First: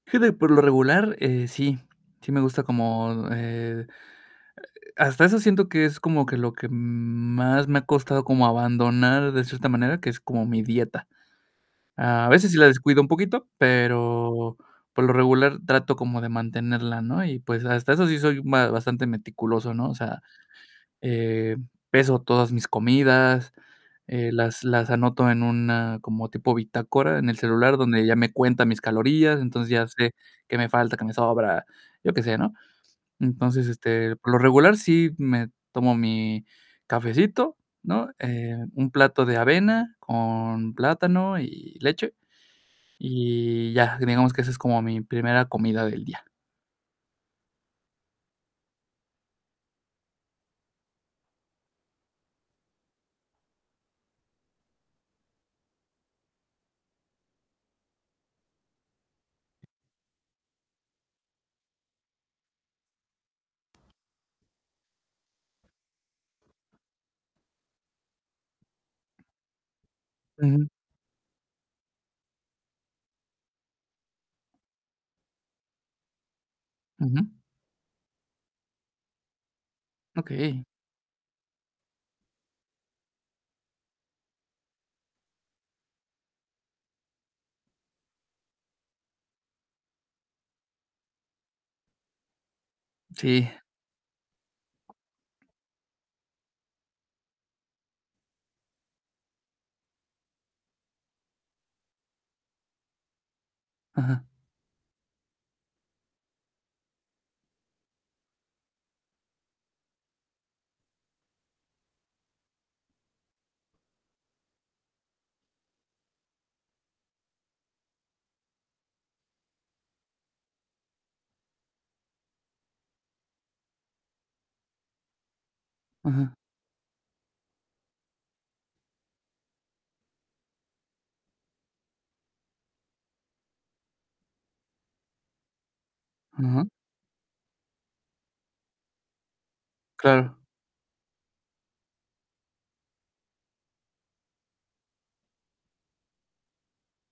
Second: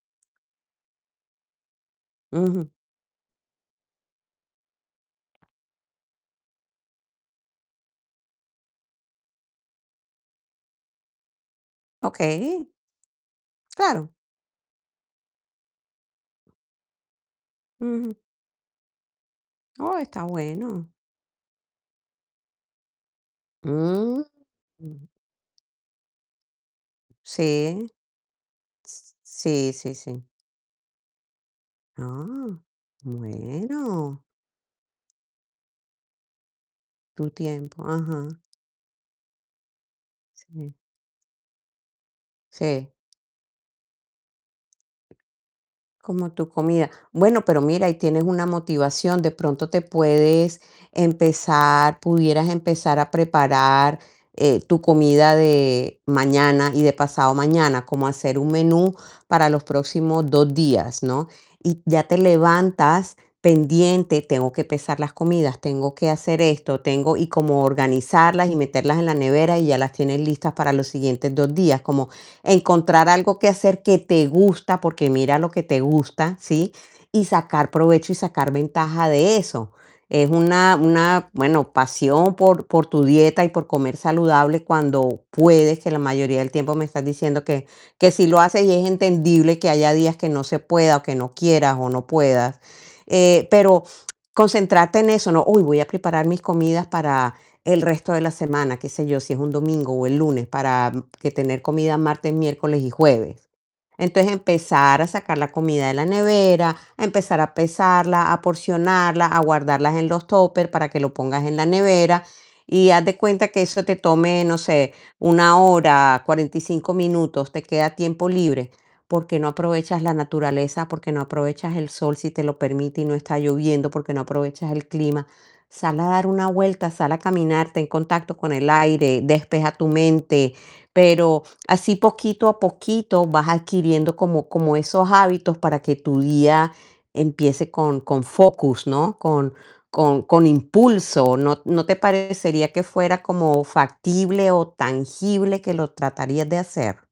Fíjate que por lo regular, eh, sí, sí me gusta Ujú. como, eh, hasta eso siento que es como que lo que m más me ha costado como abandonar de cierta manera, que es como mi dieta. A veces sí la Okey. descuido un poquito, Claro. pero por lo regular trato como de mantenerla, ¿no?, y pues, hasta eso Ujú. sí soy ba bastante meticuloso, ¿no?, o Oh, sea, está bueno. eh, peso todas mis comidas, Mm, eh, las las mm. anoto en una como tipo bitácora en el celular Sí. donde ya me cuenta mis S calorías, entonces sí, ya sí, sé, sí. qué me falta, qué me sobra, yo qué sé, ¿no? Ah, Entonces, este, bueno. por lo regular sí me tomo mi Tu cafecito, tiempo, ¿no?, ajá. eh, un plato de avena Sí. con plátano y leche, Sí. y ya, digamos que esa es como mi primera comida del día. Como tu comida. Bueno, pero mira, ahí tienes una motivación, de pronto te puedes empezar pudieras empezar a preparar, eh, tu comida de mañana y de pasado mañana, como hacer un menú para los próximos 2 días, ¿no?, y ya te levantas pendiente: "Tengo que pesar las comidas, tengo que hacer esto, tengo", y como organizarlas y meterlas en la nevera, y ya las tienes listas Ujú. para los siguientes 2 días, como encontrar algo que hacer que te gusta, porque mira lo que te gusta, ¿sí?, y Ujú. sacar provecho y sacar ventaja de eso. Es Okey. una una bueno, pasión por por tu dieta y por comer saludable cuando puedes, que la mayoría del tiempo me estás diciendo que que sí lo haces, y es entendible que haya días que no se pueda, o que no quieras, o no puedas, Sí. eh, pero concentrarte en eso, ¿no? "Uy, voy a preparar mis comidas para el resto de la semana", qué sé yo, si es un domingo o el lunes, para que tener comida martes, miércoles y jueves, Ajá. entonces, empezar a sacar la comida de la nevera, empezar a pesarla, a porcionarla, a guardarlas en los tóper para que lo pongas en la nevera y haz de cuenta que eso te tome, no sé, 1 hora, 45 minutos, te queda tiempo libre, ¿por qué no aprovechas la naturaleza? ¿Por qué no aprovechas el sol si te lo permite y no está lloviendo? ¿Por qué no aprovechas el clima?, sal a dar Ajá. una vuelta, sal a caminar, ten contacto con el aire, despeja tu mente, pero así poquito a poquito vas adquiriendo como como esos hábitos para que tu Ajá. día empiece con con focus, ¿no?, con con Claro. con impulso, ¿no no te parecería que fuera como factible o tangible que lo tratarías de hacer?